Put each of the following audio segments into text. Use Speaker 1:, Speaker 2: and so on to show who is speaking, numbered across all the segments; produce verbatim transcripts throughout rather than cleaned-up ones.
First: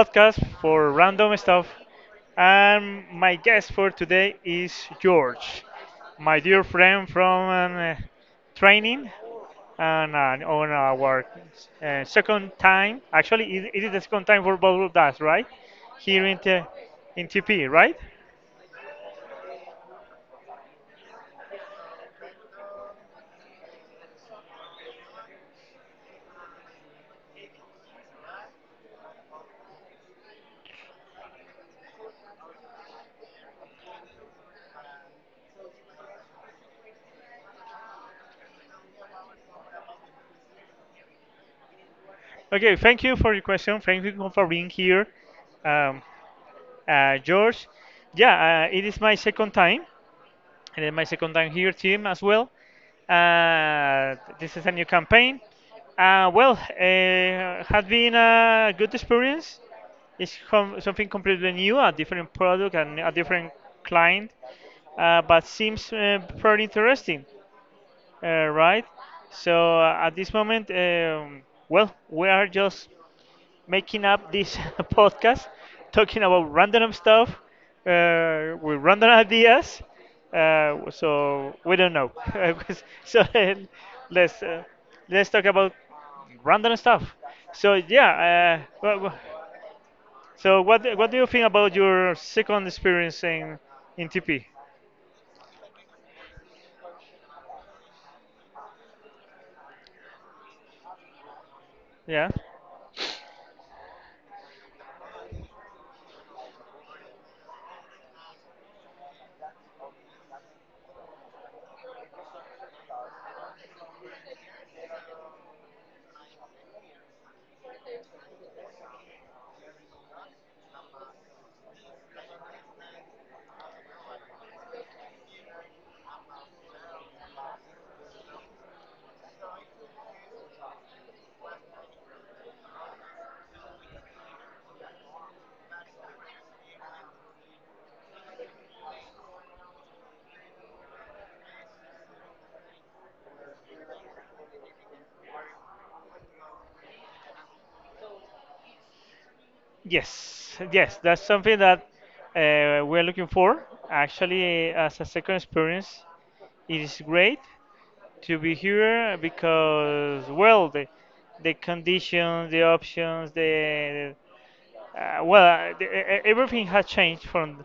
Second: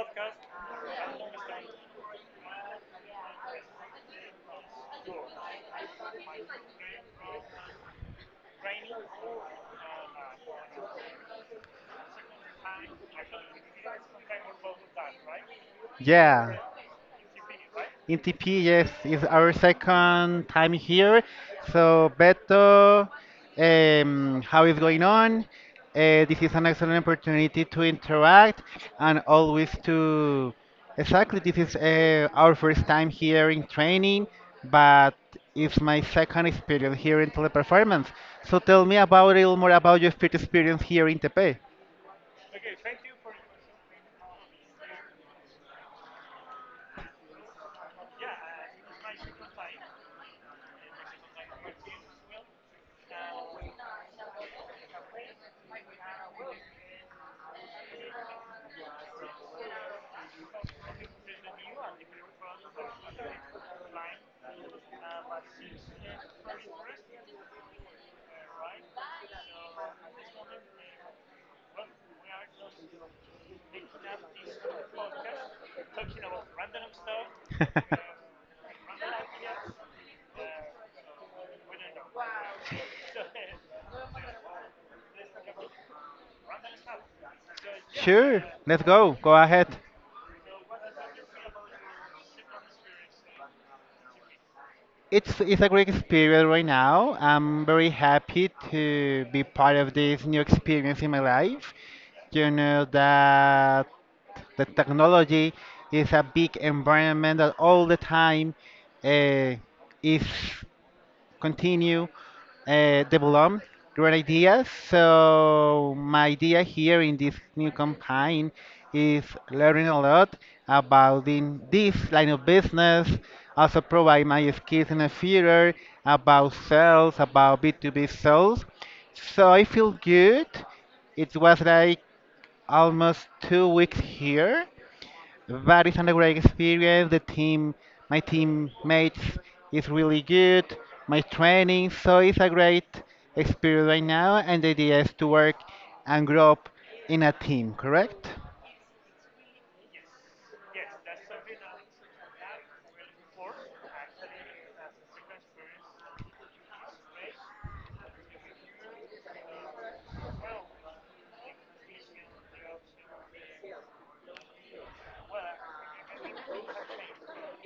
Speaker 1: podcast for random stuff. And my guest for today is George, my dear friend from um, uh, training and uh, on our uh, second time. Actually, it, it is the second time for both of us, right? Here in,
Speaker 2: Yeah,
Speaker 1: T- in T P, right?
Speaker 2: N T P, yes, is our second time here. So, Beto, um, how is going on? Uh, this is an excellent opportunity to interact and always to. Exactly, this is uh, our first time here in training, but it's my second experience here in teleperformance. So, tell me about a little more about your first experience here in Tepe.
Speaker 1: Okay, thank you for your question. Thank you for being here, um, uh, George. Yeah, uh, it is my second time and then my second time here team as well. Uh, this is a new campaign. Uh, well, uh, has been a good experience. It's com- something completely new, a different product and a different client, uh, but seems uh, pretty interesting, uh, right? So uh, at this moment, um, well, we are just making up this podcast, talking about random stuff uh, with random ideas. Uh, so we don't know. so then let's uh, let's talk about random stuff. So
Speaker 2: Sure,
Speaker 1: yeah. Uh,
Speaker 2: let's
Speaker 1: wha- wha-
Speaker 2: go. Go ahead.
Speaker 1: so what what do you think about your second experience in in T P?
Speaker 2: It's it's a great experience right now. I'm very happy to be part of this new experience in my life.
Speaker 1: Yeah.
Speaker 2: You know that the technology is a big environment that all the time uh, is continue uh, develop great ideas. So my idea here in this new campaign is learning a lot about in this line of business. Also provide my skills in the future about sales, about B two B sales. So I feel good. It was like almost two weeks here that is a great experience. The team, my teammates is really good. My training, so it's a great experience right now. And the idea is to work and grow up in a team, correct?
Speaker 1: Yes, yes, that's something that uh, we're looking for. Actually, as a second experience, it is great to be here because, well, the, the conditions, the options, the uh, well, uh, the, e- e, everything has changed from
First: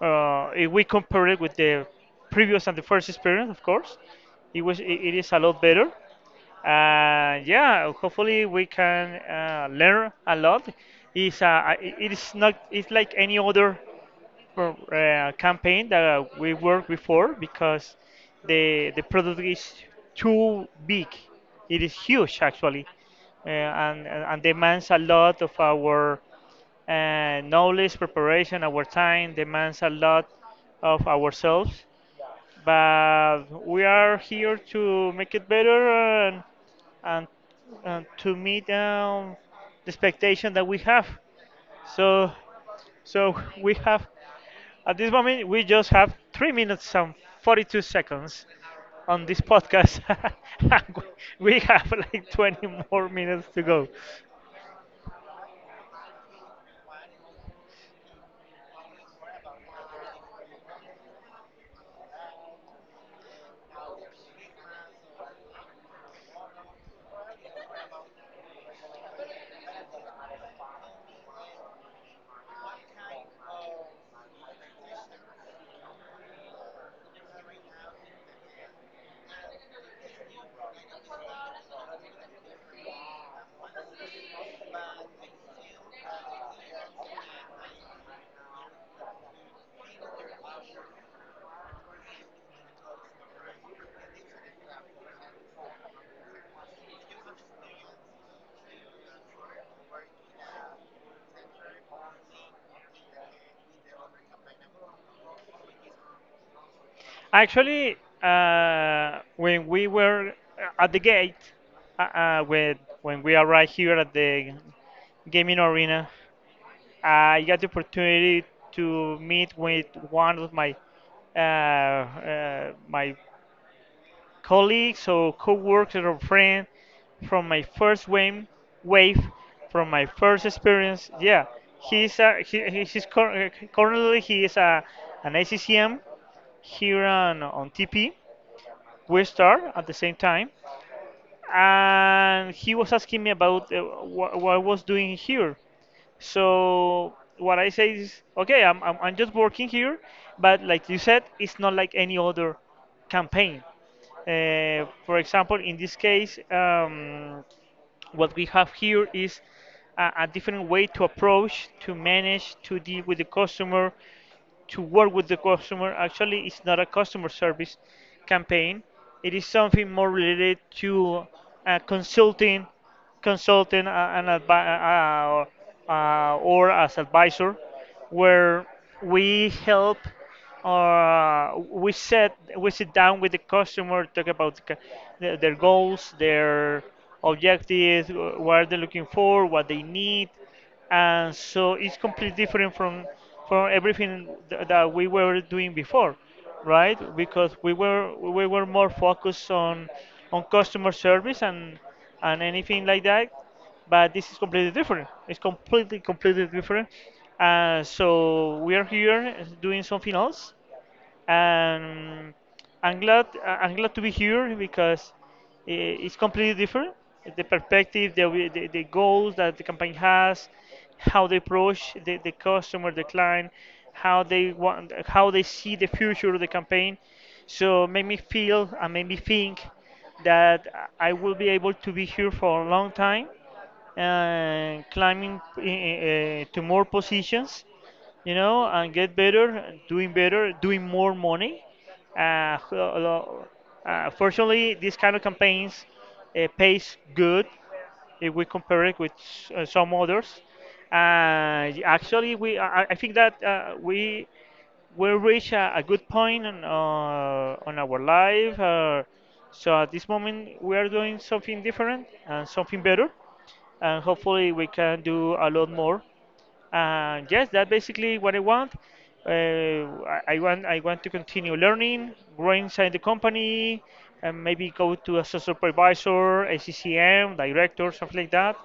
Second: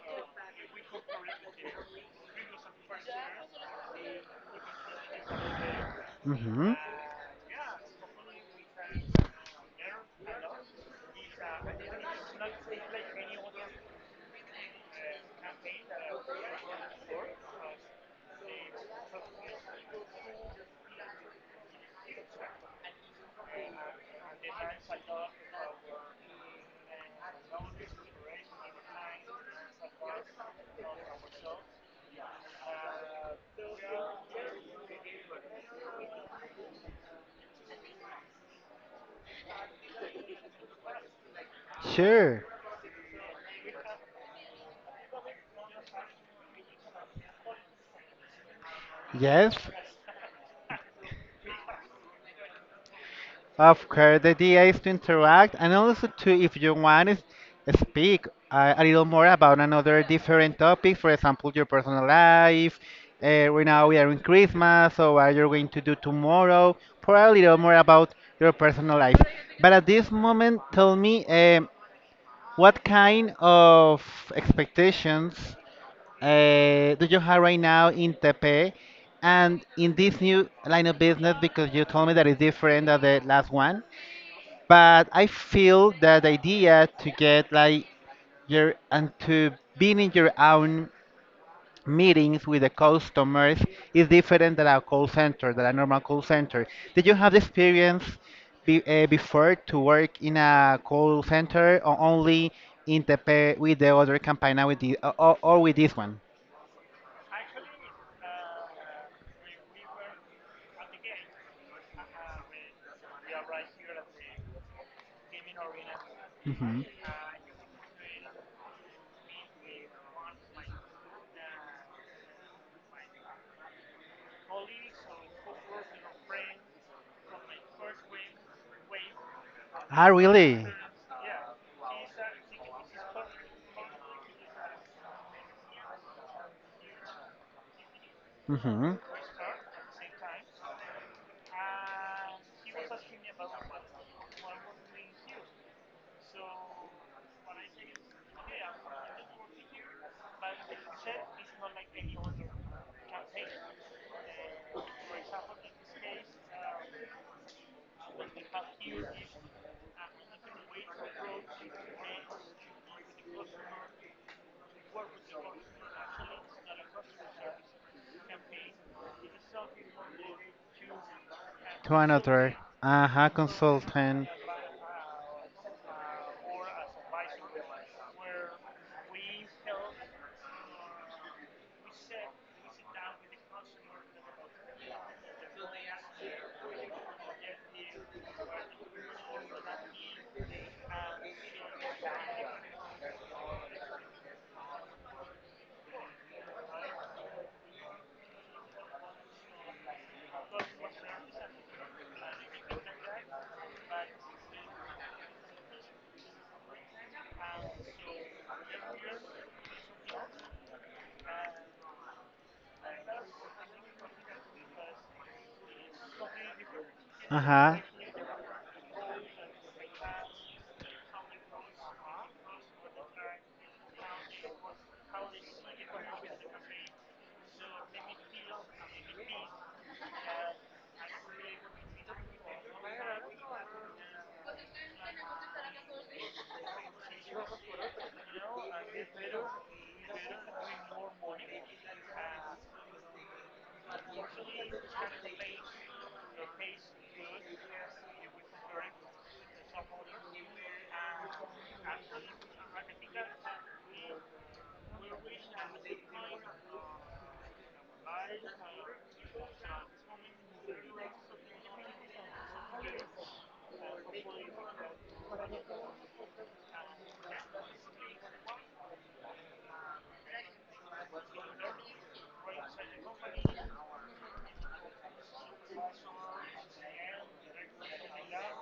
Speaker 1: uh, if we compare it with the previous and the first experience, of course, it was it, it is a lot better.
Speaker 2: Mm-hmm.
Speaker 1: Uh, yeah, hopefully we can uh, learn a lot. It's uh, it is not It's like any other pro- uh, campaign that we worked before because the the product is too big. It is huge actually, uh, and and and demands a lot of our uh, knowledge, preparation, our time. Demands a lot of ourselves. But we are here to make it better and and, and to meet um, the expectation that we have. So
Speaker 2: Sure.
Speaker 1: so we have, at this moment, we just have three minutes and forty-two seconds on this
Speaker 2: Yes.
Speaker 1: podcast. We have like twenty more minutes to go.
Speaker 2: Of course, the idea is to interact and also to, if you want, is speak uh, a little more about another different topic. For example, your personal life. Uh, right now we are in Christmas, so what you're going to do tomorrow. Probably a little more about your personal life. But at this moment, tell me um, what kind of expectations uh, do you have right now in Tepe and in this new line of business? Because you told me that it's different than the last one but I feel that idea to get like your and to being in your own meetings with the customers is different than a call center, than a normal call center. Did you have the experience be, uh, before to work in a call center or only in the pa- with the other company now with the or, or or with this one?
Speaker 1: Actually, uh, when we were at the gate, uh, uh, with, when we arrived here at the gaming arena,
Speaker 2: Hmm.
Speaker 1: I got the opportunity to meet with one of my uh, uh, my colleagues or co-workers or friends from my first wave, wave from my
Speaker 2: Ah,
Speaker 1: first
Speaker 2: really?
Speaker 1: experience. Yeah, he's a, he, he- he's cur- currently he is a an A C C M here on on T P.
Speaker 2: Hmm.
Speaker 1: We start at the same time, and he was asking me about uh, what, what I was doing here. So what I say is, okay, I'm, I'm I'm just working here, but like you said, it's not like any other campaign. Uh, for example, in this case, um, what we have here is a, a different way to approach, to manage, to deal with the customer, to work with the customer. Actually, it's not a customer service campaign. It is something more related to uh,
Speaker 2: To another.
Speaker 1: consulting,
Speaker 2: Uh-huh,
Speaker 1: consulting uh, an
Speaker 2: consultant.
Speaker 1: advi- uh, uh, uh, or as advisor, where we help uh, we set we sit down with the customer, talk about the, ca- the- their goals, their objectives, wh- what they're looking for, what they need, and so it's completely different from from everything th- that we were doing before, right? Because we were we were more focused on on customer service and and anything like that, but this is completely different. It's completely completely different. Uh, so we are here doing something else, and I'm glad I- am glad to be here because i- it's completely different. The
Speaker 2: Uh-huh.
Speaker 1: perspective, the, we- the, the goals that the company has, how they approach the, the customer, the client, how they want, how they see the future of the campaign. So made me feel and made me think that I will be able to be here for a long time and climbing eh, eh, to more positions, you know, and get better, doing better, doing more money. Uh, lo- uh, Fortunately, this kind of campaigns uh, pays good if we compare it with s- uh, some others. Uh, actually, we I, I I think that uh, we we reach a, a good point on, uh, on our life. Uh, so at this moment, we are doing something different and something better, and hopefully we can do a lot more. And yes, that's basically what I want. Uh, I, I want I want to continue learning, growing inside the company, and maybe go to a supervisor, A C C M director, something like that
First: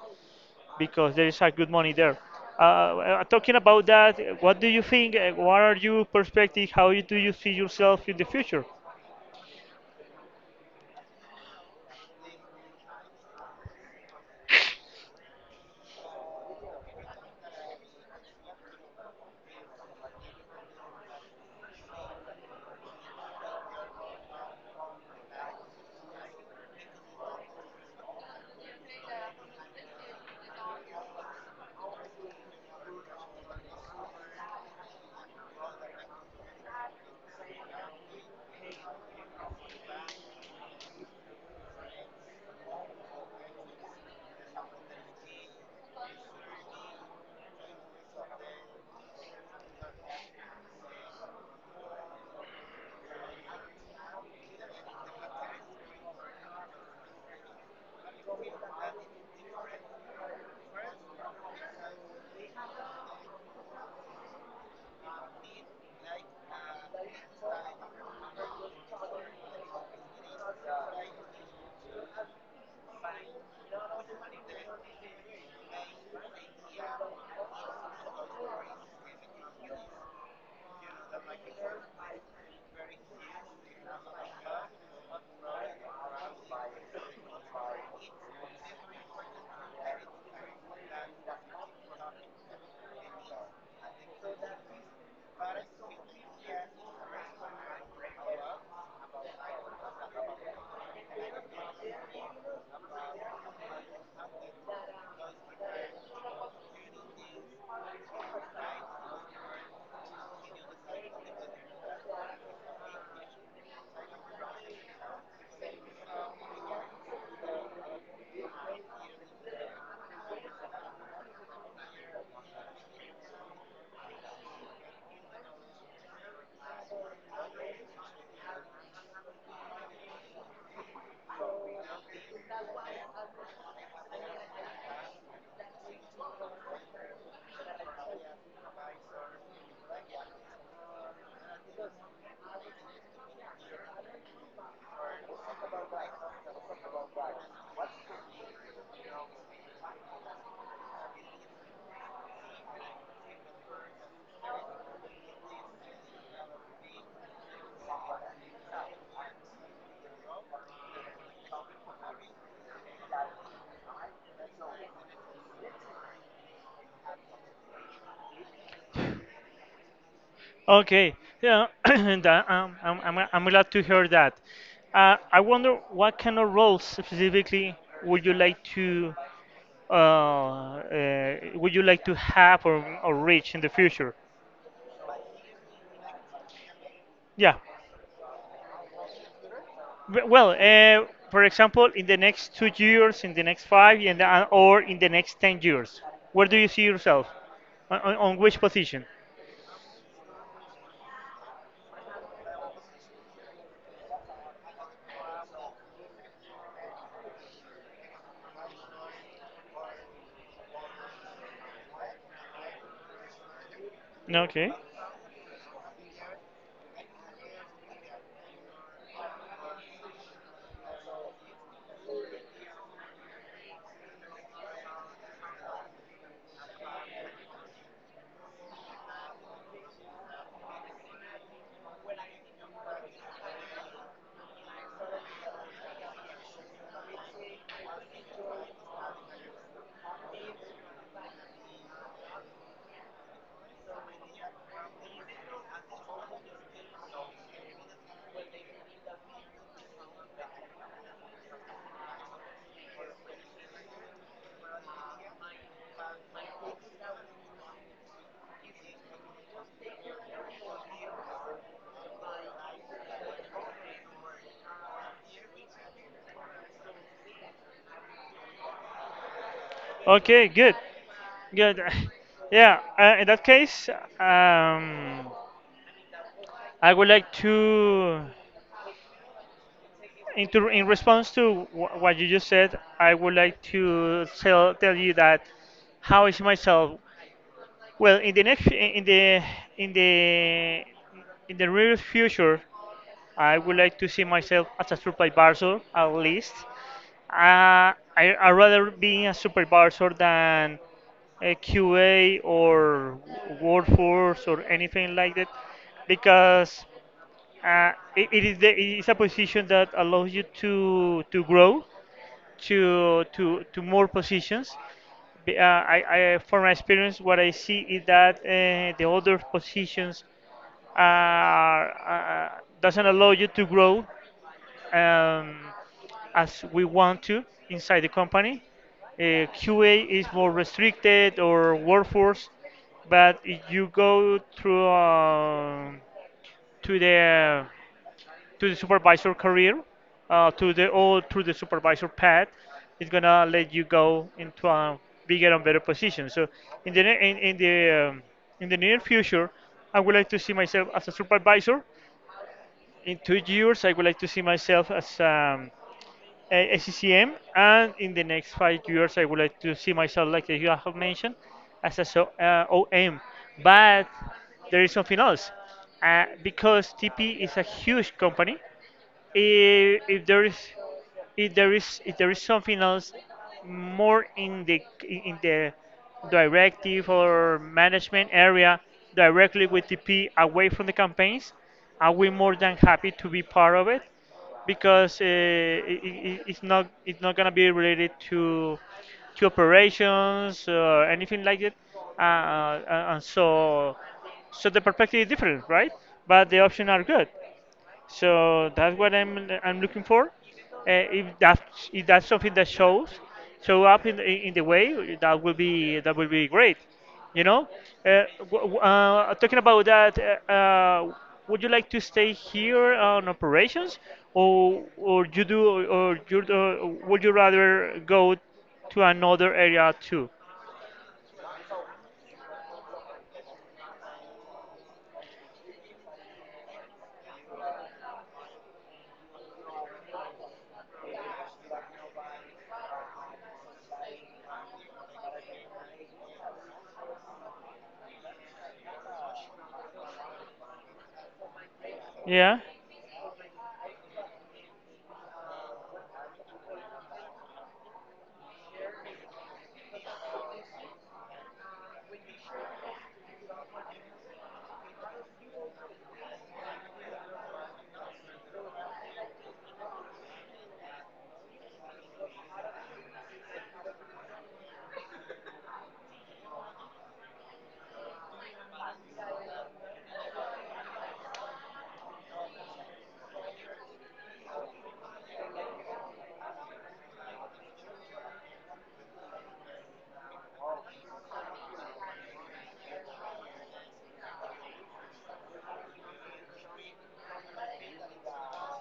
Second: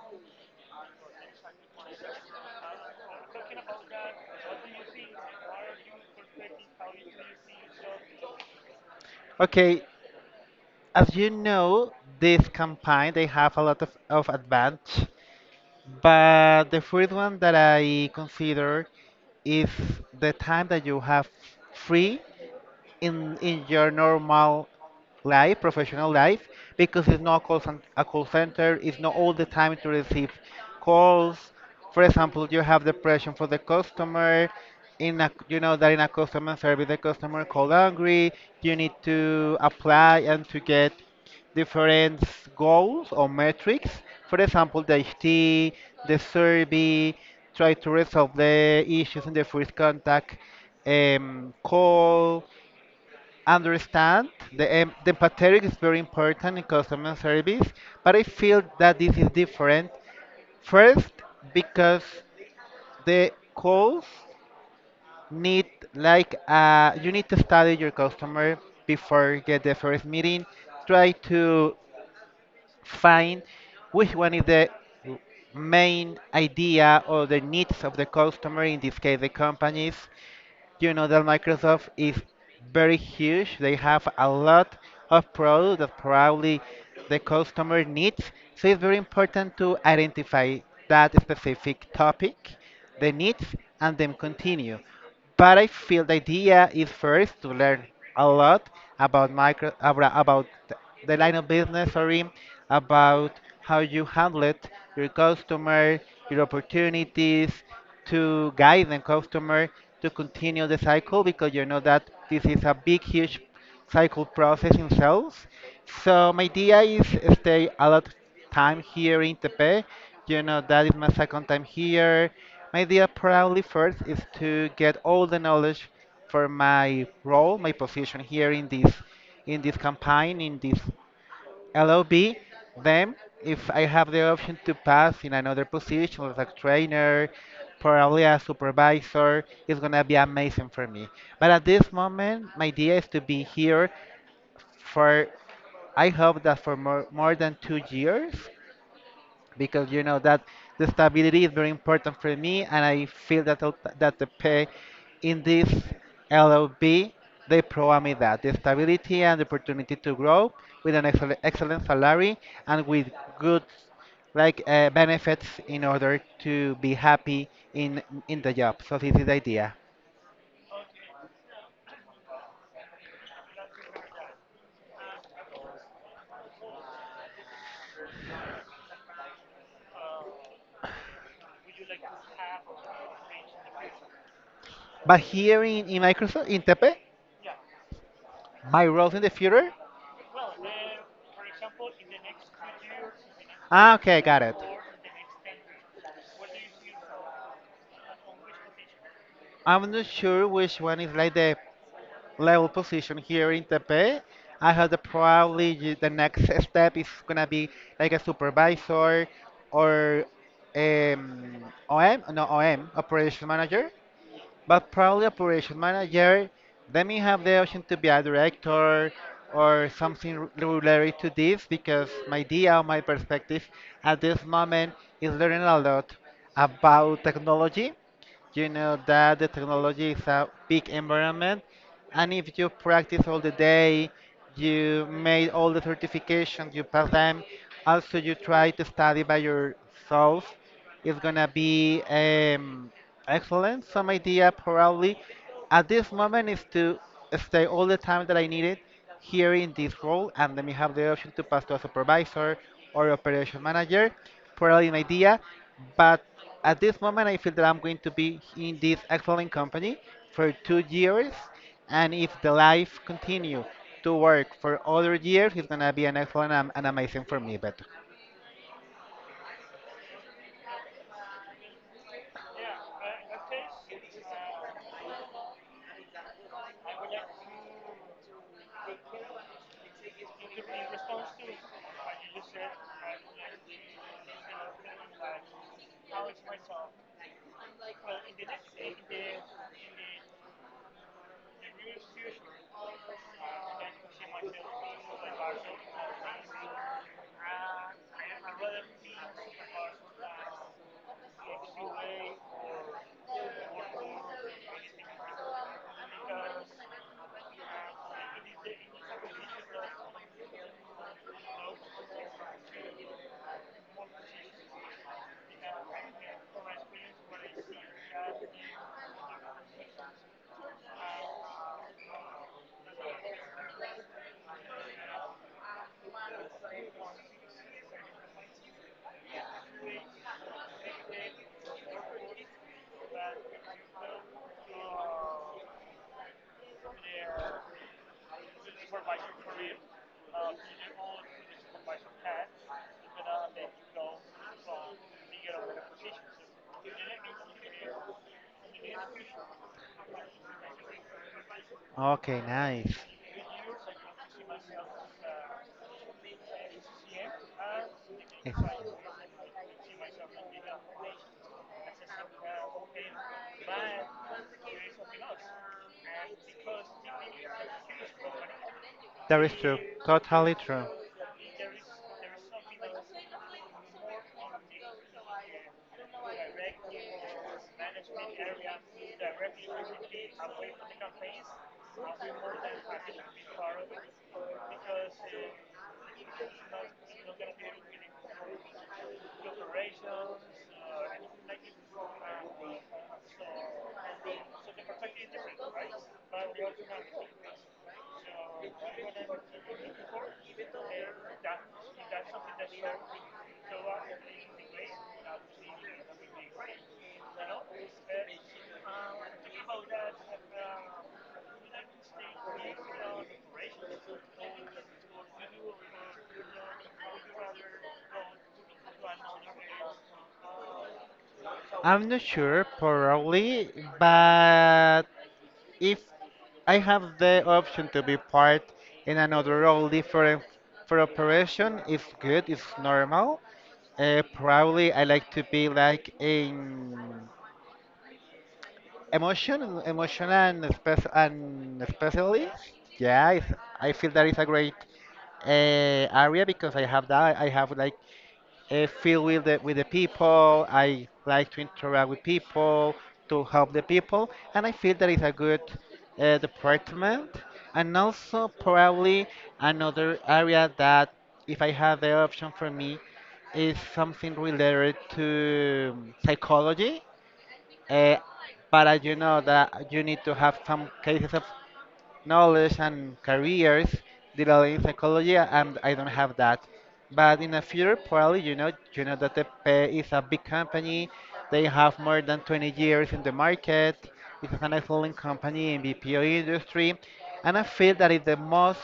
Speaker 1: because there is a good money there. Uh, uh, talking about that, uh, what do you think? uh, What are your perspective? How you- do you see yourself in the future?
Speaker 2: Okay, as you know, this campaign they have a lot of, of advantage, but the first one that I consider is the time that you have free in in your normal life, professional life, because it's not a call, cen- a call center, it's not all the time to receive calls. For example, you have the pressure for the customer. In a, you know that in a customer service, the customer call angry. You need to apply and to get different goals or metrics. For example, the H T, the survey, try to resolve the issues in the first contact um, call understand the, em- the empathetic is very important in customer service, but I feel that this is different. First, because the calls need like uh, you need to study your customer before you get the first meeting. Try to find which one is the main idea or the needs of the customer, in this case, the companies. You know that Microsoft is very huge. They have a lot of products that probably the customer needs. So it's very important to identify that specific topic, the needs, and then continue but I feel the idea is first to learn a lot about micro abra- about th- the line of business, sorry, about how you handle it, your customer, your opportunities, to guide the customer to continue the cycle because you know that this is a big, huge cycle process in sales. So my idea is stay a lot time here in Tepe. You know, that is my second time here. My idea probably first is to get all the knowledge for my role, my position here in this in this campaign, in this L O B. Then, if I have the option to pass in another position as a trainer, probably a supervisor, it's gonna be amazing for me. But at this moment, my idea is to be here for I hope that for more, more than two years because you know that the stability is very important for me, and I feel that the- that the pay in this L O B they provide me that the stability and the opportunity to grow with an excellent, excellent salary and with good like uh, benefits in order to be happy in in the job. So this is the idea.
Speaker 1: Okay, yeah, and, uh, um, I'm, I'm, I'm glad to hear that. Uh, I wonder what kind of roles specifically would you like to uh, uh, would you like to have or, or reach in the future?
Speaker 2: But here in, in Microsoft, in Tepe,
Speaker 1: Yeah.
Speaker 2: my roles in the future.
Speaker 1: W- Well, uh, for example, in the next two years, in the next
Speaker 2: Ah,
Speaker 1: five,
Speaker 2: okay,
Speaker 1: and
Speaker 2: got
Speaker 1: uh,
Speaker 2: it.
Speaker 1: or in the next ten years, where do you see yourself? On, on on which position?
Speaker 2: I'm not sure which one is like the level position here in Tepe. I have the probably y- the next step is gonna be like a supervisor or um, O M, no O M, operation manager.
Speaker 1: Okay.
Speaker 2: But probably operation manager. Then you have the option to be a director or something r- related to this because my idea, my perspective at this moment is learning a lot about technology. You know that the technology is a big environment and if you practice all the day you made all the certifications you pass them also you try to study by yourself it's gonna be um, excellent. Some idea probably at this moment is to stay all the time that I needed here in this role, and then you have the option to pass to a supervisor or operation manager for an idea. But at this moment, I feel that I'm going to be in this excellent company for two years, and if the life continue to work for other years, it's gonna be an excellent and and amazing for me. But
Speaker 1: Okay. Good. Good. Yeah. Uh, in that case, um, I would like to, in, to, in response to wh- what you just said, I would like to tell tell you that how is myself? Well, in the next, in the in the in the real future, I would like to see myself as a supervisor at least. Uh, I, I'd rather be a supervisor than a Q A or workforce or anything like that because uh, it, it is the, it is a position that allows you to to grow to to to more positions. Be- Uh, I, I From my experience, what I see is that uh, the other positions are, uh, doesn't allow you to grow um, as we want to inside the company. Uh, Q A is more restricted or workforce, but if you go through uh, to the to the supervisor career, uh, to the or through the supervisor path, it's gonna let you go into a bigger and better position. So in the ne- in, in the um, in the near future, I would like to see myself as a supervisor
Speaker 2: okay, nice.
Speaker 1: in two years. I would like to see myself as um, uh, S C C M, and in the next
Speaker 2: Yes.
Speaker 1: five years, I would like to see myself, like you have mentioned, as a so, uh, O M. But there is something else, uh, because T P is a huge company.
Speaker 2: That is true.
Speaker 1: If, if there
Speaker 2: Totally
Speaker 1: is
Speaker 2: true.
Speaker 1: if there is if there is something else more in the in the directive or management area directly with T P away from the campaigns, are we more than happy to be part of it? Because uh, it, it's not, it's not gonna be related to to operations or anything like that, uh, uh, and so so the perspective is different, right? But the options are good. So that's what I'm I'm looking for. Uh, if that's if that's something that shows show up in in in the way, that will be that will be great. You know, uh, w- w- uh, talking about that, uh, uh, would you like to stay here on operations, or or you do or, you uh, would you rather go to another area too?
Speaker 2: I'm not sure, probably, but if I have the option to be part in another role different for operation, if good, if normal, uh, probably I like to be like in emotion, emotion and, spec- and specialist.
Speaker 1: Yeah.
Speaker 2: Yeah, it's, I feel that is a great uh, area because I have that. I have like uh, feel with the with the people. I like to interact with people, to help the people, and I feel that it's a good uh, department. And also probably another area that, if I have the option for me, is something related to um, psychology. Uh, but I do know that you need to have some cases of knowledge and careers dealing in psychology and I don't have that. But in the future probably you know you know that the pay is a big company. They have more than twenty years in the market. It's an excellent company in B P O industry. And I feel that it's the most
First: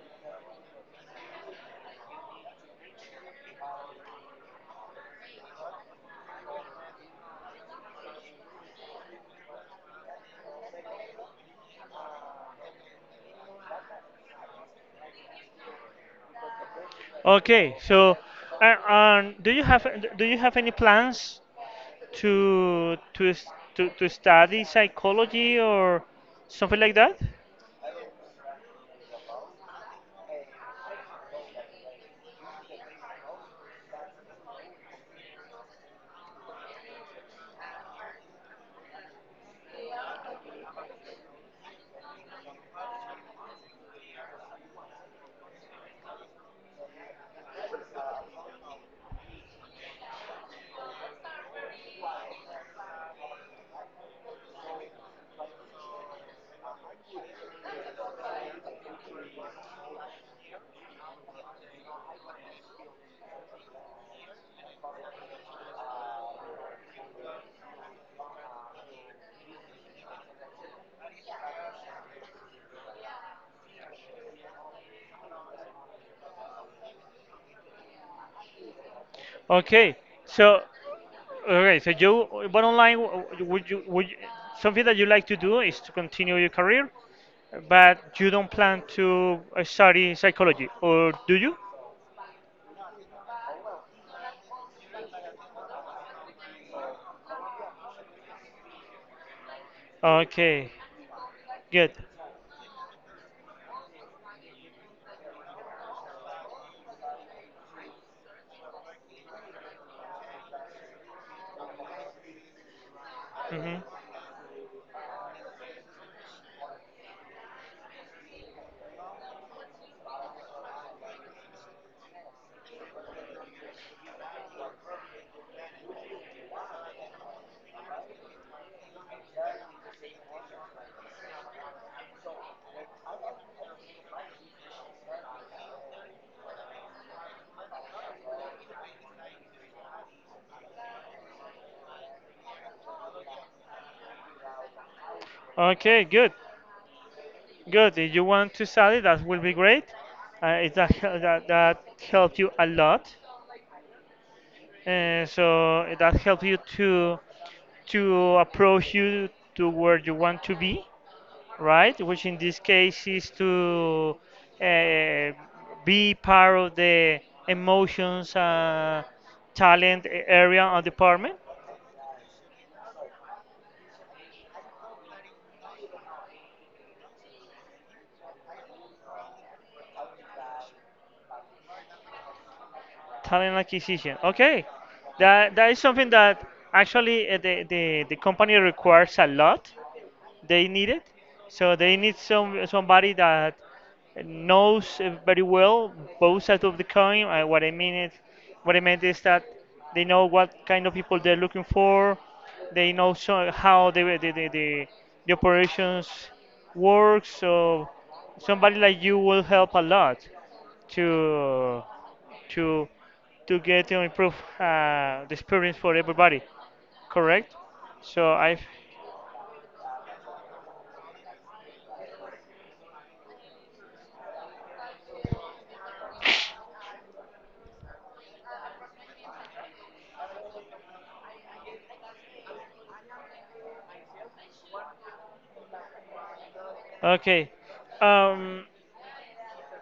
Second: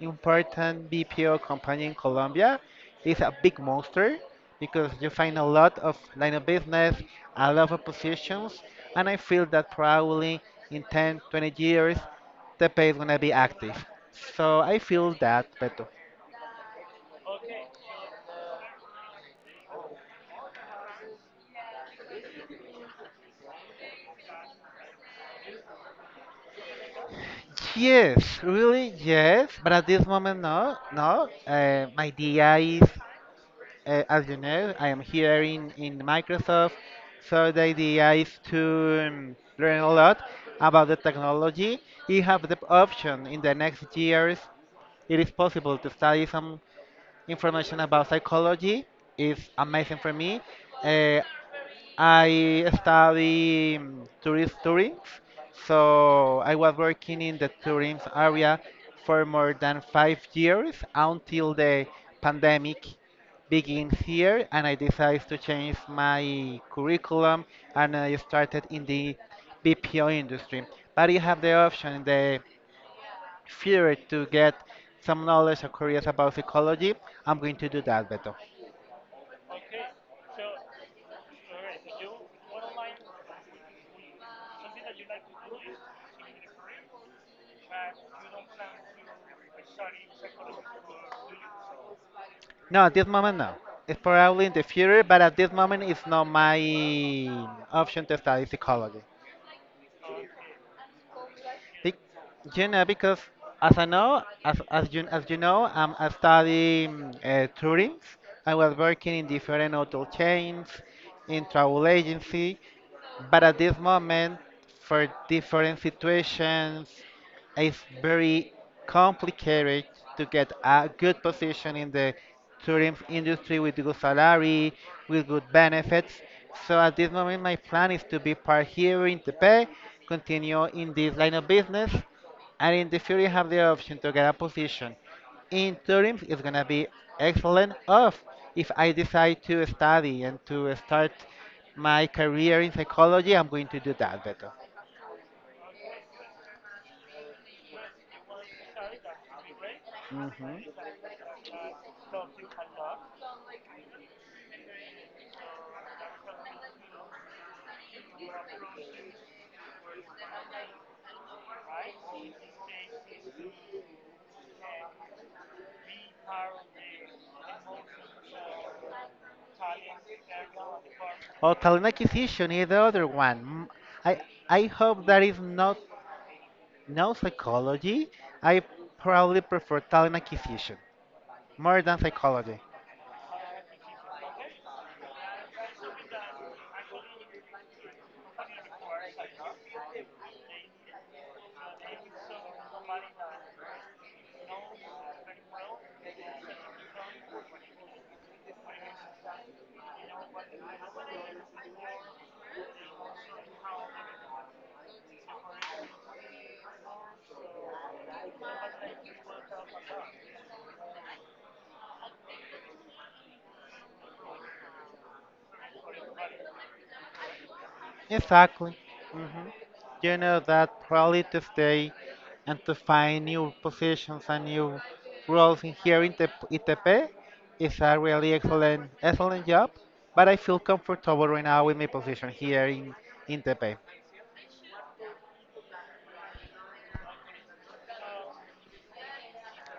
Speaker 2: important B P O company in Colombia. It's a big monster because you find a lot of line of business, a lot of positions, and I feel that probably in ten, twenty years the pay is gonna be active. So I feel that better.
Speaker 1: Okay. So, uh, um, do you have do you have any plans to to s- to, to study psychology or something like that?
Speaker 2: Yes, really, yes. But at this moment, no, no. Uh, my D I is, uh, as you know, I am here in, in Microsoft. So the idea is to um, learn a lot about the technology. You have the option in the next years. It is possible to study some information about psychology. It's amazing for me. Uh, I study mm, tourist touring, so I was working in the tourism area for more than five years until the pandemic begins here, and I decided to change my curriculum and I started in the B P O industry. But you have the option in the future to get some knowledge or careers about psychology. I'm going to do that, Beto.
Speaker 1: Okay, so okay, so you but online would you would you, something that you like to do is to continue your career, but you don't plan to uh, study psychology, or do you?
Speaker 2: No, at this moment, no. It's probably in the future, but at this moment, it's not my option to study psychology.
Speaker 1: Okay, good.
Speaker 2: Be- you know, because as I know, as, as you as you know, um, I study mm, uh, tourism. I was working in different hotel chains, in travel agency, but at this
Speaker 1: Hmm.
Speaker 2: moment, for different situations, it's very complicated to get a good position in the tourism industry with good salary, with good benefits. So at this moment, my plan is to be part here in Tepe, continue in this line of business, and in the future have the option to get a position in tourism. It's gonna be excellent. Of if I decide to study and to start my career in psychology, I'm going to do that better.
Speaker 1: Okay, good, good. If you want to study, that will be great. Uh, it, that
Speaker 2: Hmm.
Speaker 1: that that helped you a lot. And so that helps you to to approach you to where you want to be, right? Which in this case is to uh, be part of the emotions, uh, talent area or department,
Speaker 2: Oh, telecommunication is the other one. Mm, I I hope that is not no psychology. I probably prefer talent acquisition more than psychology.
Speaker 1: talent acquisition. Okay, that that is something that actually uh, the, the the company requires a lot. They need it. So they need some somebody that knows uh, very well both sides of the coin. Uh, what I mean is, what I meant is that they know what kind of people they're looking for. They know so how the the, the, the the operations work. So somebody like you will help a lot to to to get to improve uh, the experience for everybody, correct? So I
Speaker 2: Exactly. You know that probably to stay and to find new positions and new roles in here in the I T P is a really excellent excellent job. But I feel comfortable right now with my position here in in I T P.
Speaker 1: Okay. Um,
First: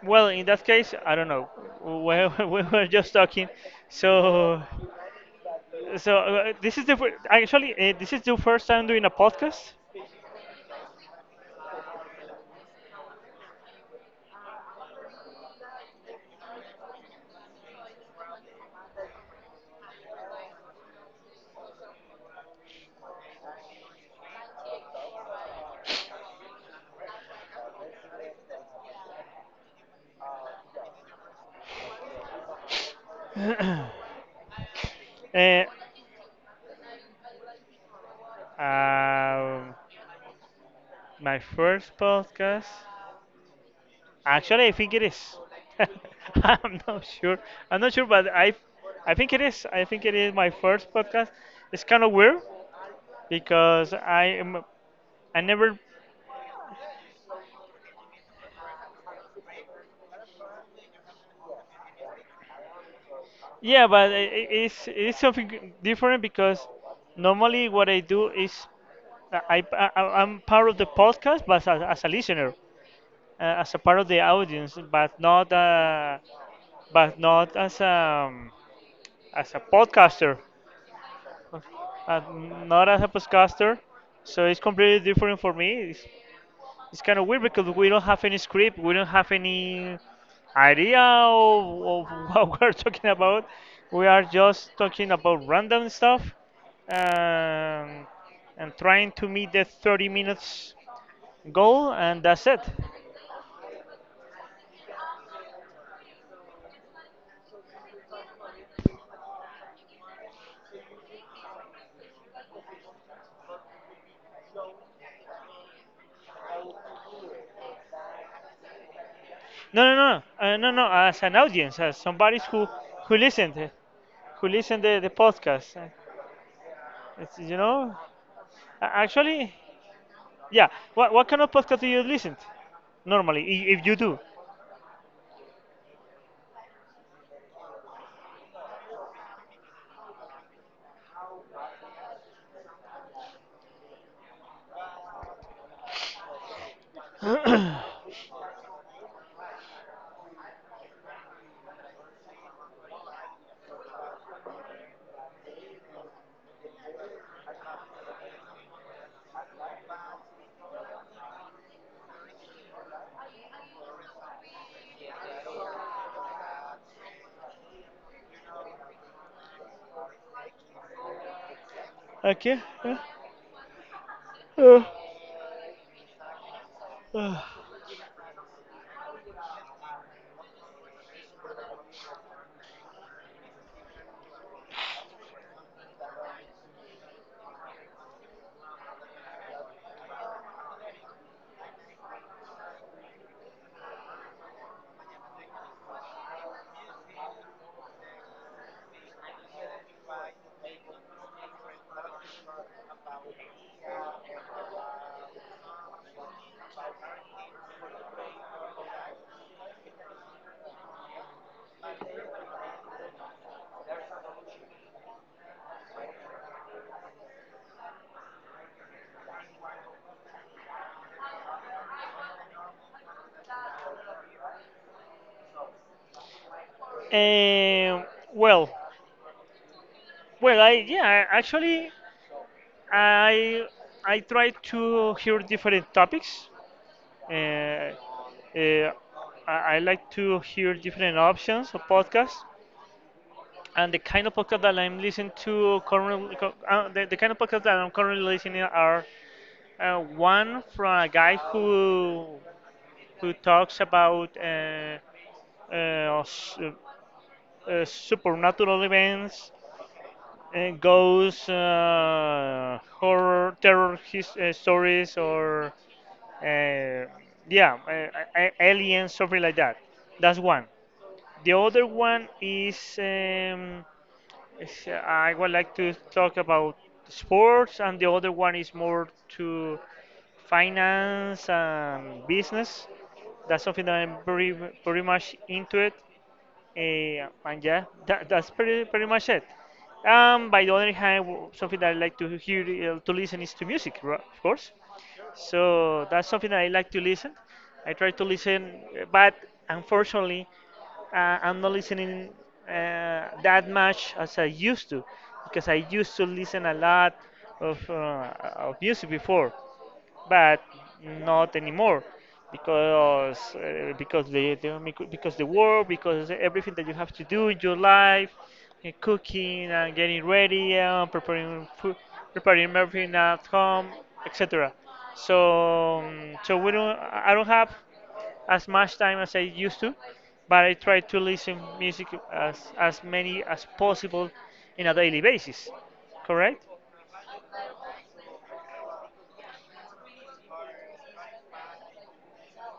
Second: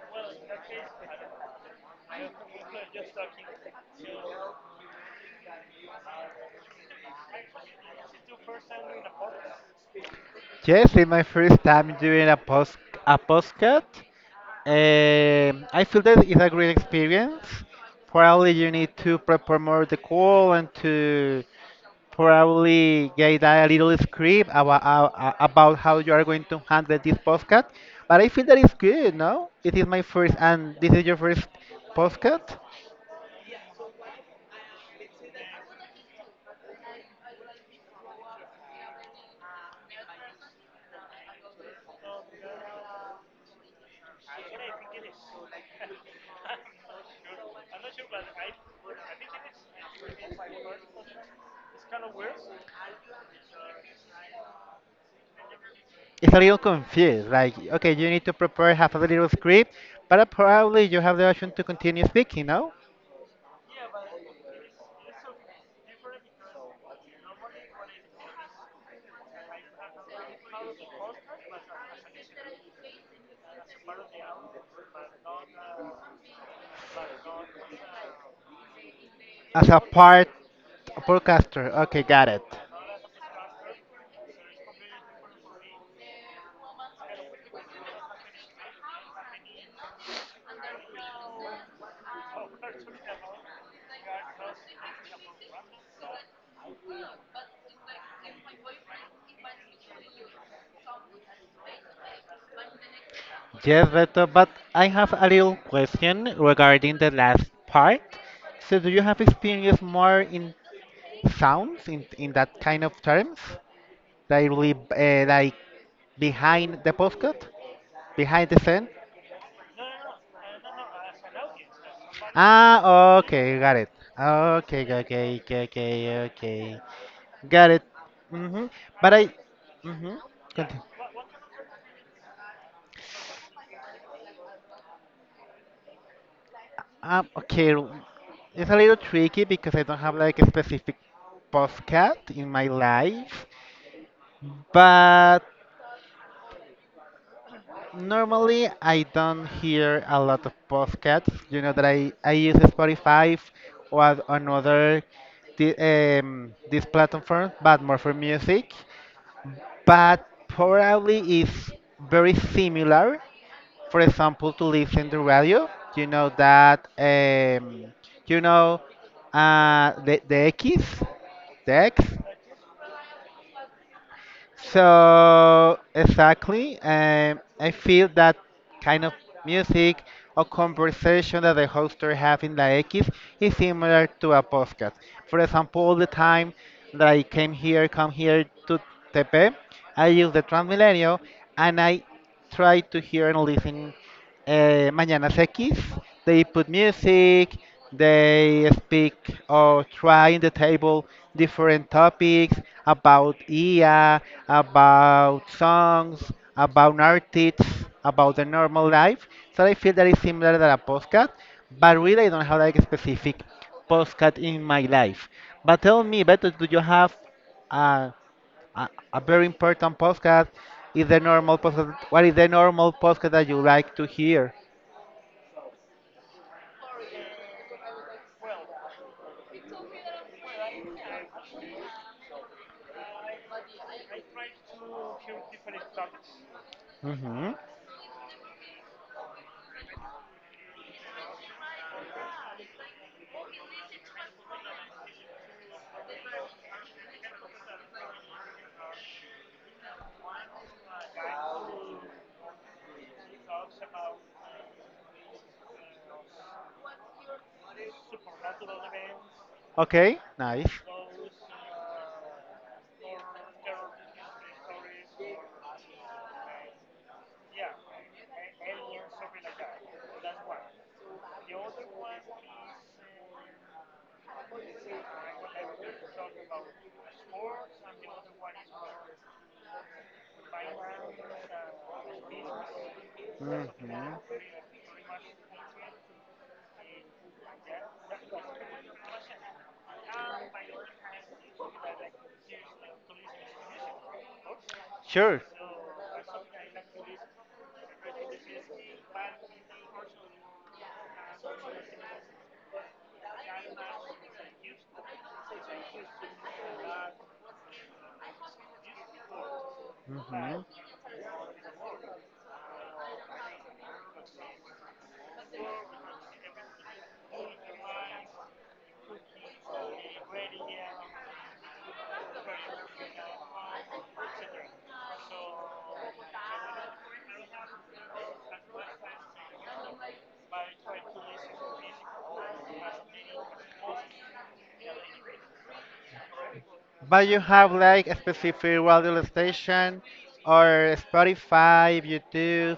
Speaker 1: well, in that case, I don't know. We, we were just talking, so so uh, this is the fir- actually uh, this is the first time doing a podcast.
Speaker 2: Yes, it's my first time doing a post a postcard. Um, I feel that it's a great experience. Probably you need to prepare more the call and to probably get a little script about, about how you are going to handle this postcard. But I feel that it's good, no? It is my first, and this is your first postcard.
Speaker 1: uh, um, my first podcast. Actually, I think it is. I'm not sure. I'm not sure, but I I think it is. I think it is my first podcast. It's kind of weird because I am I never
Speaker 2: It's a little confused. Like, okay, you need to prepare half a little script, but probably you have the option to continue speaking, no?
Speaker 1: Yeah, but i- i- it's it's something g- different because normally what I do is I, I I- I'm part of the podcast, but as, as a listener, uh, as a part of the audience, but not uh, but not as um as a
Speaker 2: As a part
Speaker 1: podcaster,
Speaker 2: a podcaster. Okay,
Speaker 1: uh,
Speaker 2: got it.
Speaker 1: not as a podcaster. So it's completely different for me. It's kind of weird because we don't have any script, we don't have any idea of, of what we're talking about. We are just talking about random stuff um, and trying to meet the thirty minutes goal, and that's it.
Speaker 2: Yes, Beto, but I have a little question regarding the last part. So do you have experience more in sounds in in that kind of terms? Like really, uh, like behind the postcode? Behind the scene?
Speaker 1: No, no, no, uh, no, no. As an audience, as somebody who who
Speaker 2: Ah,
Speaker 1: listened,
Speaker 2: okay,
Speaker 1: uh,
Speaker 2: got it.
Speaker 1: who
Speaker 2: Okay,
Speaker 1: listened the
Speaker 2: okay,
Speaker 1: the
Speaker 2: okay, okay,
Speaker 1: podcast. Uh,
Speaker 2: okay, okay.
Speaker 1: It's, you
Speaker 2: Got it.
Speaker 1: know,
Speaker 2: Mm-hmm.
Speaker 1: A-
Speaker 2: But I
Speaker 1: actually,
Speaker 2: mm-hmm.
Speaker 1: yeah. What what kind of podcast do you listen to? Normally, i- if you do.
Speaker 2: Um, okay, r- it's a little tricky because I don't have like a specific podcast in my life, but normally I don't hear a lot of podcasts. You know that I, I use Spotify or another di- um, this platform, but more for music. But probably is very similar, for example, to listen to radio. You know that, um, you know, uh, the, the X, the X.
Speaker 1: Okay. Uh,
Speaker 2: So exactly, um,
Speaker 1: uh,
Speaker 2: I feel that kind of music or conversation that the host are having the X is similar to a podcast. For example, all the time that I came here, come here to Tepe, I use the Transmilenio and I try to hear and listen uh, Mañanas X. They put music, they speak or try in the table different topics about I A, about songs, about artists, about the normal life. So I feel that it's similar to a podcast, but really I don't have like a specific podcast in my life. But tell me, better, do you have a, a, a very important podcast? Is the normal podcast? What is the normal podcast that you like to hear?
Speaker 1: Um, well, well, I yeah, actually, I I try to hear different topics. Uh,
Speaker 2: Hmm.
Speaker 1: uh, I, I like to hear different options of podcasts, and the kind of podcast that I'm listening to currently, co- uh, the, the kind of podcast that I'm currently listening are uh, one from a guy who who talks about uh, uh, s- uh, supernatural events
Speaker 2: Okay, nice.
Speaker 1: and ghost, uh, horror, terror, his, uh, stories, or uh, yeah uh, uh, aliens, something like that. That's one. The other one is, um, is uh, I would like to talk about sports, and the other one is more to finance and business. That's something
Speaker 2: Hmm.
Speaker 1: that I'm very, pretty much into it. Eh, and yeah, that, that's pretty pretty much it. Um, by the other hand, w- something that I like to hear, uh, to listen, is to music, ro- of course.
Speaker 2: Sure.
Speaker 1: So that's something that I like to listen. I try to listen, uh, but unfortunately, uh, I'm not listening uh, that much as I used to, because I used to listen a lot of, uh, of music before,
Speaker 2: Hmm.
Speaker 1: but not anymore, because uh, because the, the micro- because the work, because everything that you have to do in your life, uh, cooking and getting ready and preparing food, preparing everything at home, etc. So um, so we don't I don't have as much time as I used to, but I try to listen music as as many as possible in a daily basis, correct.
Speaker 2: But you have like a specific radio station or Spotify, YouTube.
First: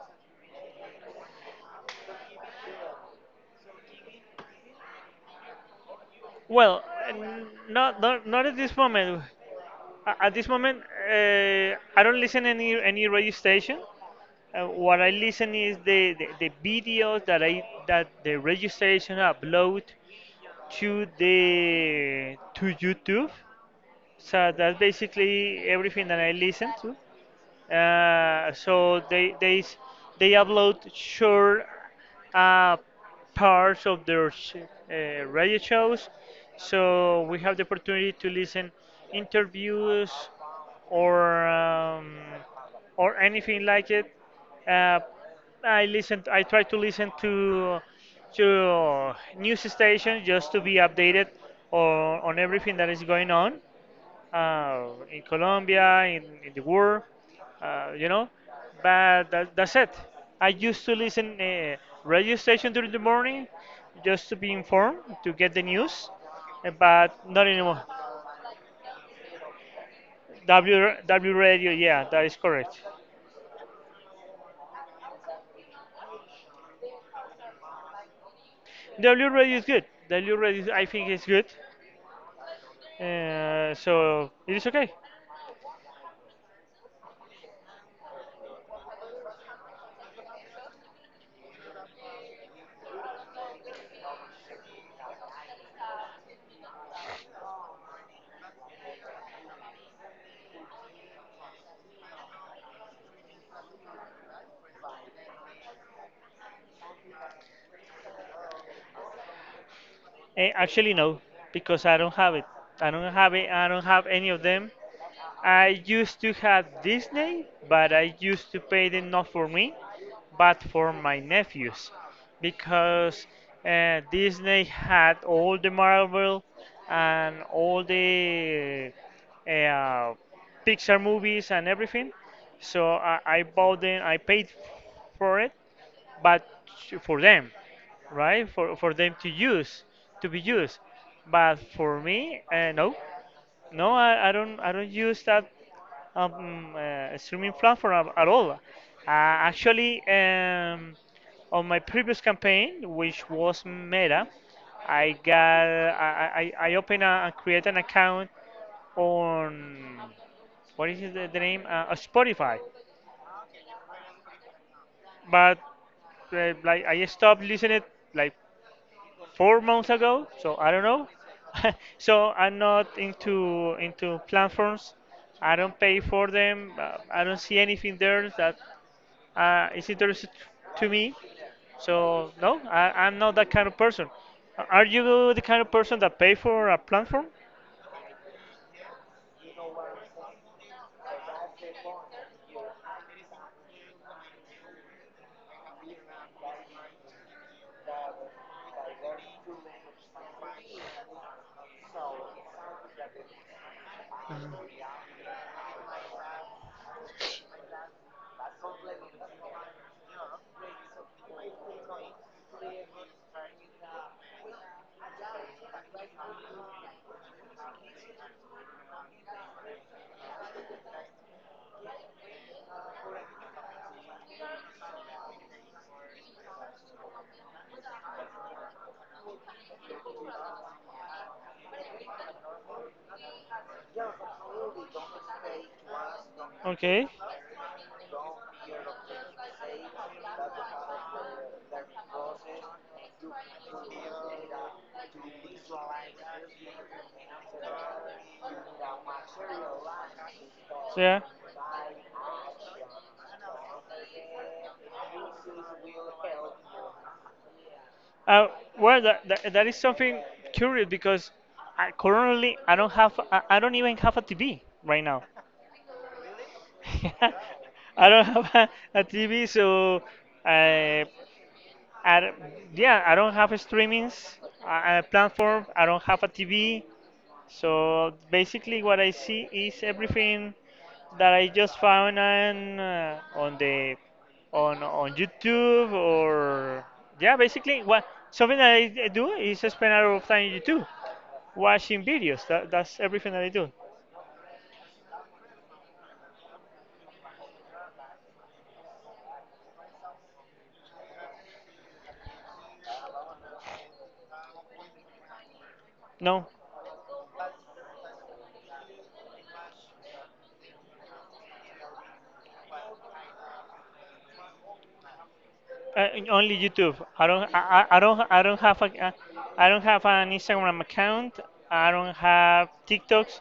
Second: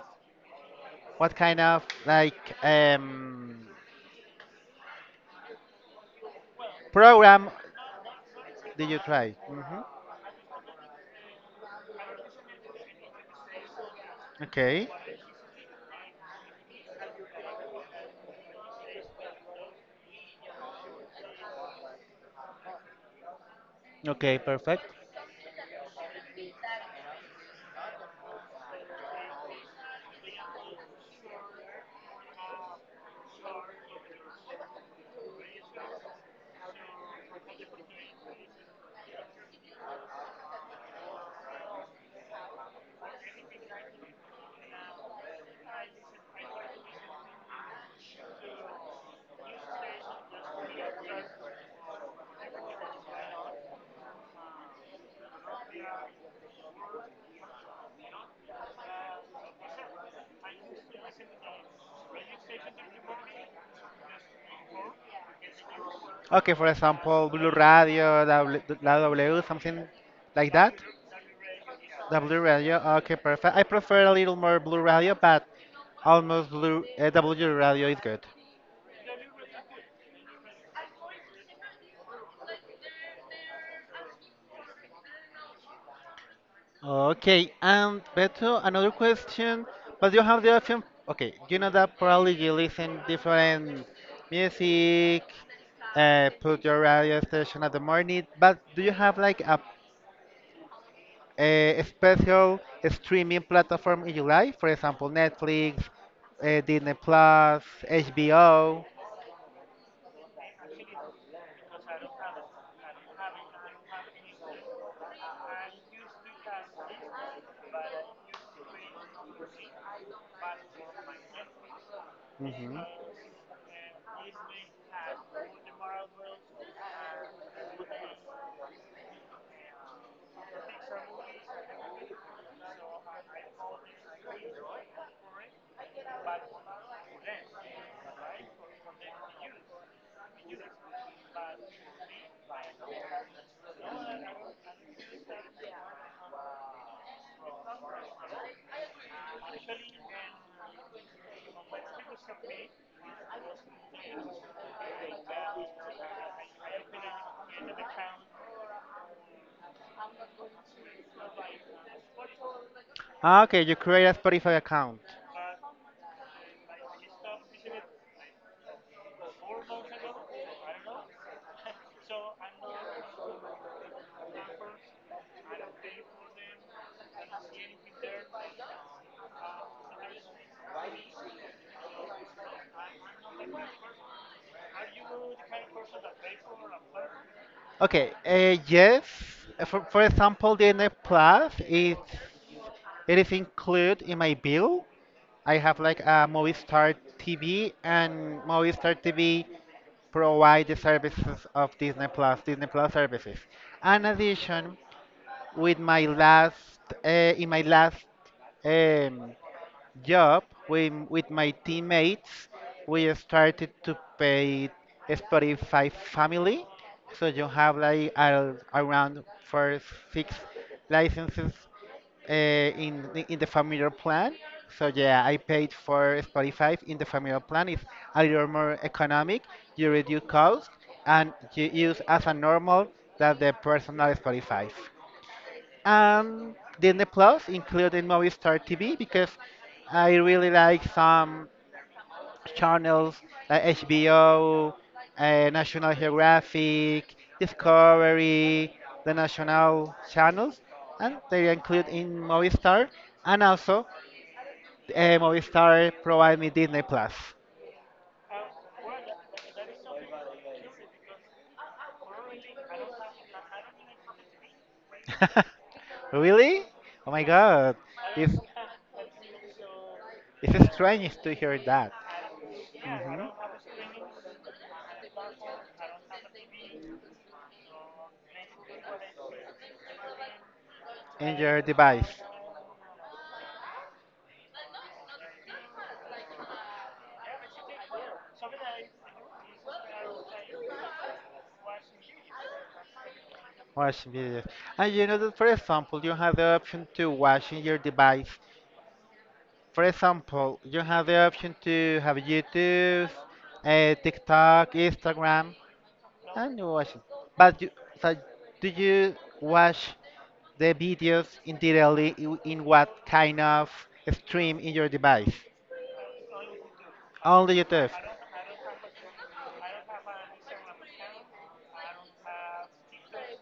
Speaker 2: What kind of like um,
Speaker 1: Well, n-
Speaker 2: program
Speaker 1: not not, not at this
Speaker 2: did you
Speaker 1: moment.
Speaker 2: try? Hmm.
Speaker 1: A- At this moment, uh, I don't listen any any radio station. Uh,
Speaker 2: Okay.
Speaker 1: what I listen is the, the, the videos that I that the radio station upload to the to YouTube.
Speaker 2: Okay,
Speaker 1: So that's
Speaker 2: perfect.
Speaker 1: basically everything that I listen to. Uh, so they they s- they upload short uh, parts of their sh- uh, radio shows. So we have the opportunity to listen interviews or um, or anything like it. Uh, I listen. I try to listen to to news stations just to be updated on, on everything that is going on uh, in Colombia, in, in the world, uh, you know. But that, that's it. I used to listen uh, radio station during the morning just to be informed, to get the news,
Speaker 2: Okay, for
Speaker 1: uh, but
Speaker 2: example,
Speaker 1: not
Speaker 2: Blue
Speaker 1: anymore.
Speaker 2: Radio, W- La W, something like that.
Speaker 1: W, ra- W radio, yeah,
Speaker 2: The
Speaker 1: that is
Speaker 2: blue radio.
Speaker 1: correct.
Speaker 2: Okay, perfect. I prefer a little more blue radio, but almost blue, uh, W radio is good.
Speaker 1: W radio is good. W radio, is- I think is good. Uh, so it is okay.
Speaker 2: Okay, and Beto, another question. But you have the option. Okay, you know that probably you listen different music. Uh, put your radio station at the morning. But do you have like a, a special streaming platform in your life? For example, Netflix, uh, Disney Plus, H B O.
Speaker 1: Eh, actually, no, because I don't have it. I don't have it. I don't have any of them. I used to have Disney, but I used to pay them not for me, but for my nephews,
Speaker 2: Hmm.
Speaker 1: because uh, Disney had all the Marvel and all the uh, Pixar movies and everything. So I, I bought them. I paid for it, but for them, right? For for them to use, to be used. But for me, uh, no, no, I, I don't I don't use that um, uh, streaming platform at, at all. Uh, actually, um, on my previous campaign, which was Meta, I got I I, I opened a, and created an account on, what is it, the, the name, uh, uh, Spotify,
Speaker 2: Ah, okay, you create a Spotify account.
Speaker 1: but uh, like I stopped listening like four months ago, so I don't know. So I'm not into into platforms. I don't pay for them. Uh, I don't see anything there that uh, is interesting to me. So no, I, I'm not that kind of person. A- Are you the kind of person that pay for a platform?
Speaker 2: Okay, uh, yes. Uh, For, for example, D N F Plus is it is included in my bill. I have like a Movistar T V, and Movistar T V provide the services of Disney Plus, Disney Plus services. In addition, with my last uh, in my last um, job with, with my teammates, we started to pay Spotify Family. So you have like uh, around for six licenses uh, in the- in the familiar plan. So yeah, I paid for Spotify in the familiar plan. It's a little more economic. You reduce cost and you use as a normal that the personal Spotify. Um, Disney
Speaker 1: Okay,
Speaker 2: Plus, including Movistar T V, because I really like some channels like H B O, uh, National Geographic, Discovery, the national channels,
Speaker 1: so
Speaker 2: and
Speaker 1: yeah.
Speaker 2: they include in Movistar, and also uh, Movistar provide me Disney Plus.
Speaker 1: Uh, well, that, that, that is something curious because I, currently I don't have I, I don't even have a T V right now.
Speaker 2: Really? Oh my God,
Speaker 1: I don't
Speaker 2: it's
Speaker 1: have a, T V, so
Speaker 2: it's
Speaker 1: I,
Speaker 2: strange to hear that.
Speaker 1: I d- yeah, I
Speaker 2: Mhm.
Speaker 1: don't have streamings, a streamings uh, platform. I don't have a T V, so basically what I see is everything
Speaker 2: In
Speaker 1: that I
Speaker 2: your
Speaker 1: just
Speaker 2: device.
Speaker 1: found on uh, on the on on YouTube, or yeah, basically what, something that I do is spend a lot of time on YouTube watching videos. That, that's everything that I do.
Speaker 2: Watching videos. And you know that, for example, you have the option to watch in your device. For example, you have the option to have YouTube, uh, TikTok, Instagram,
Speaker 1: No,
Speaker 2: and you watch it. But you, so do you watch the videos in daily in in what kind of stream in your device?
Speaker 1: Uh, only YouTube. I don't.
Speaker 2: Only
Speaker 1: I,
Speaker 2: YouTube.
Speaker 1: I I don't. I don't have a. I don't have an Instagram account. I don't have TikToks,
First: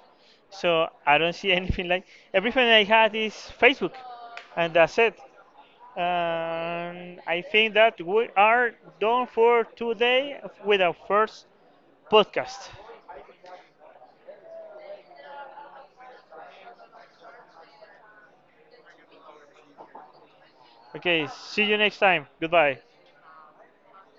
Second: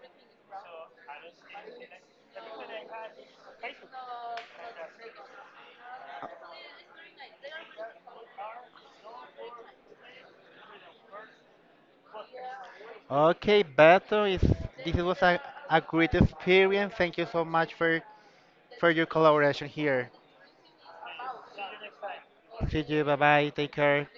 Speaker 1: so I don't see anything like. Everything I had is Facebook, and that's it. And I think that we are done for today with our first podcast.
Speaker 2: Okay, Beto, is this was a, a great experience. Thank you so much for for your collaboration here.
Speaker 1: Okay. See you next time. Goodbye.
Speaker 2: See you. Bye bye. Take care.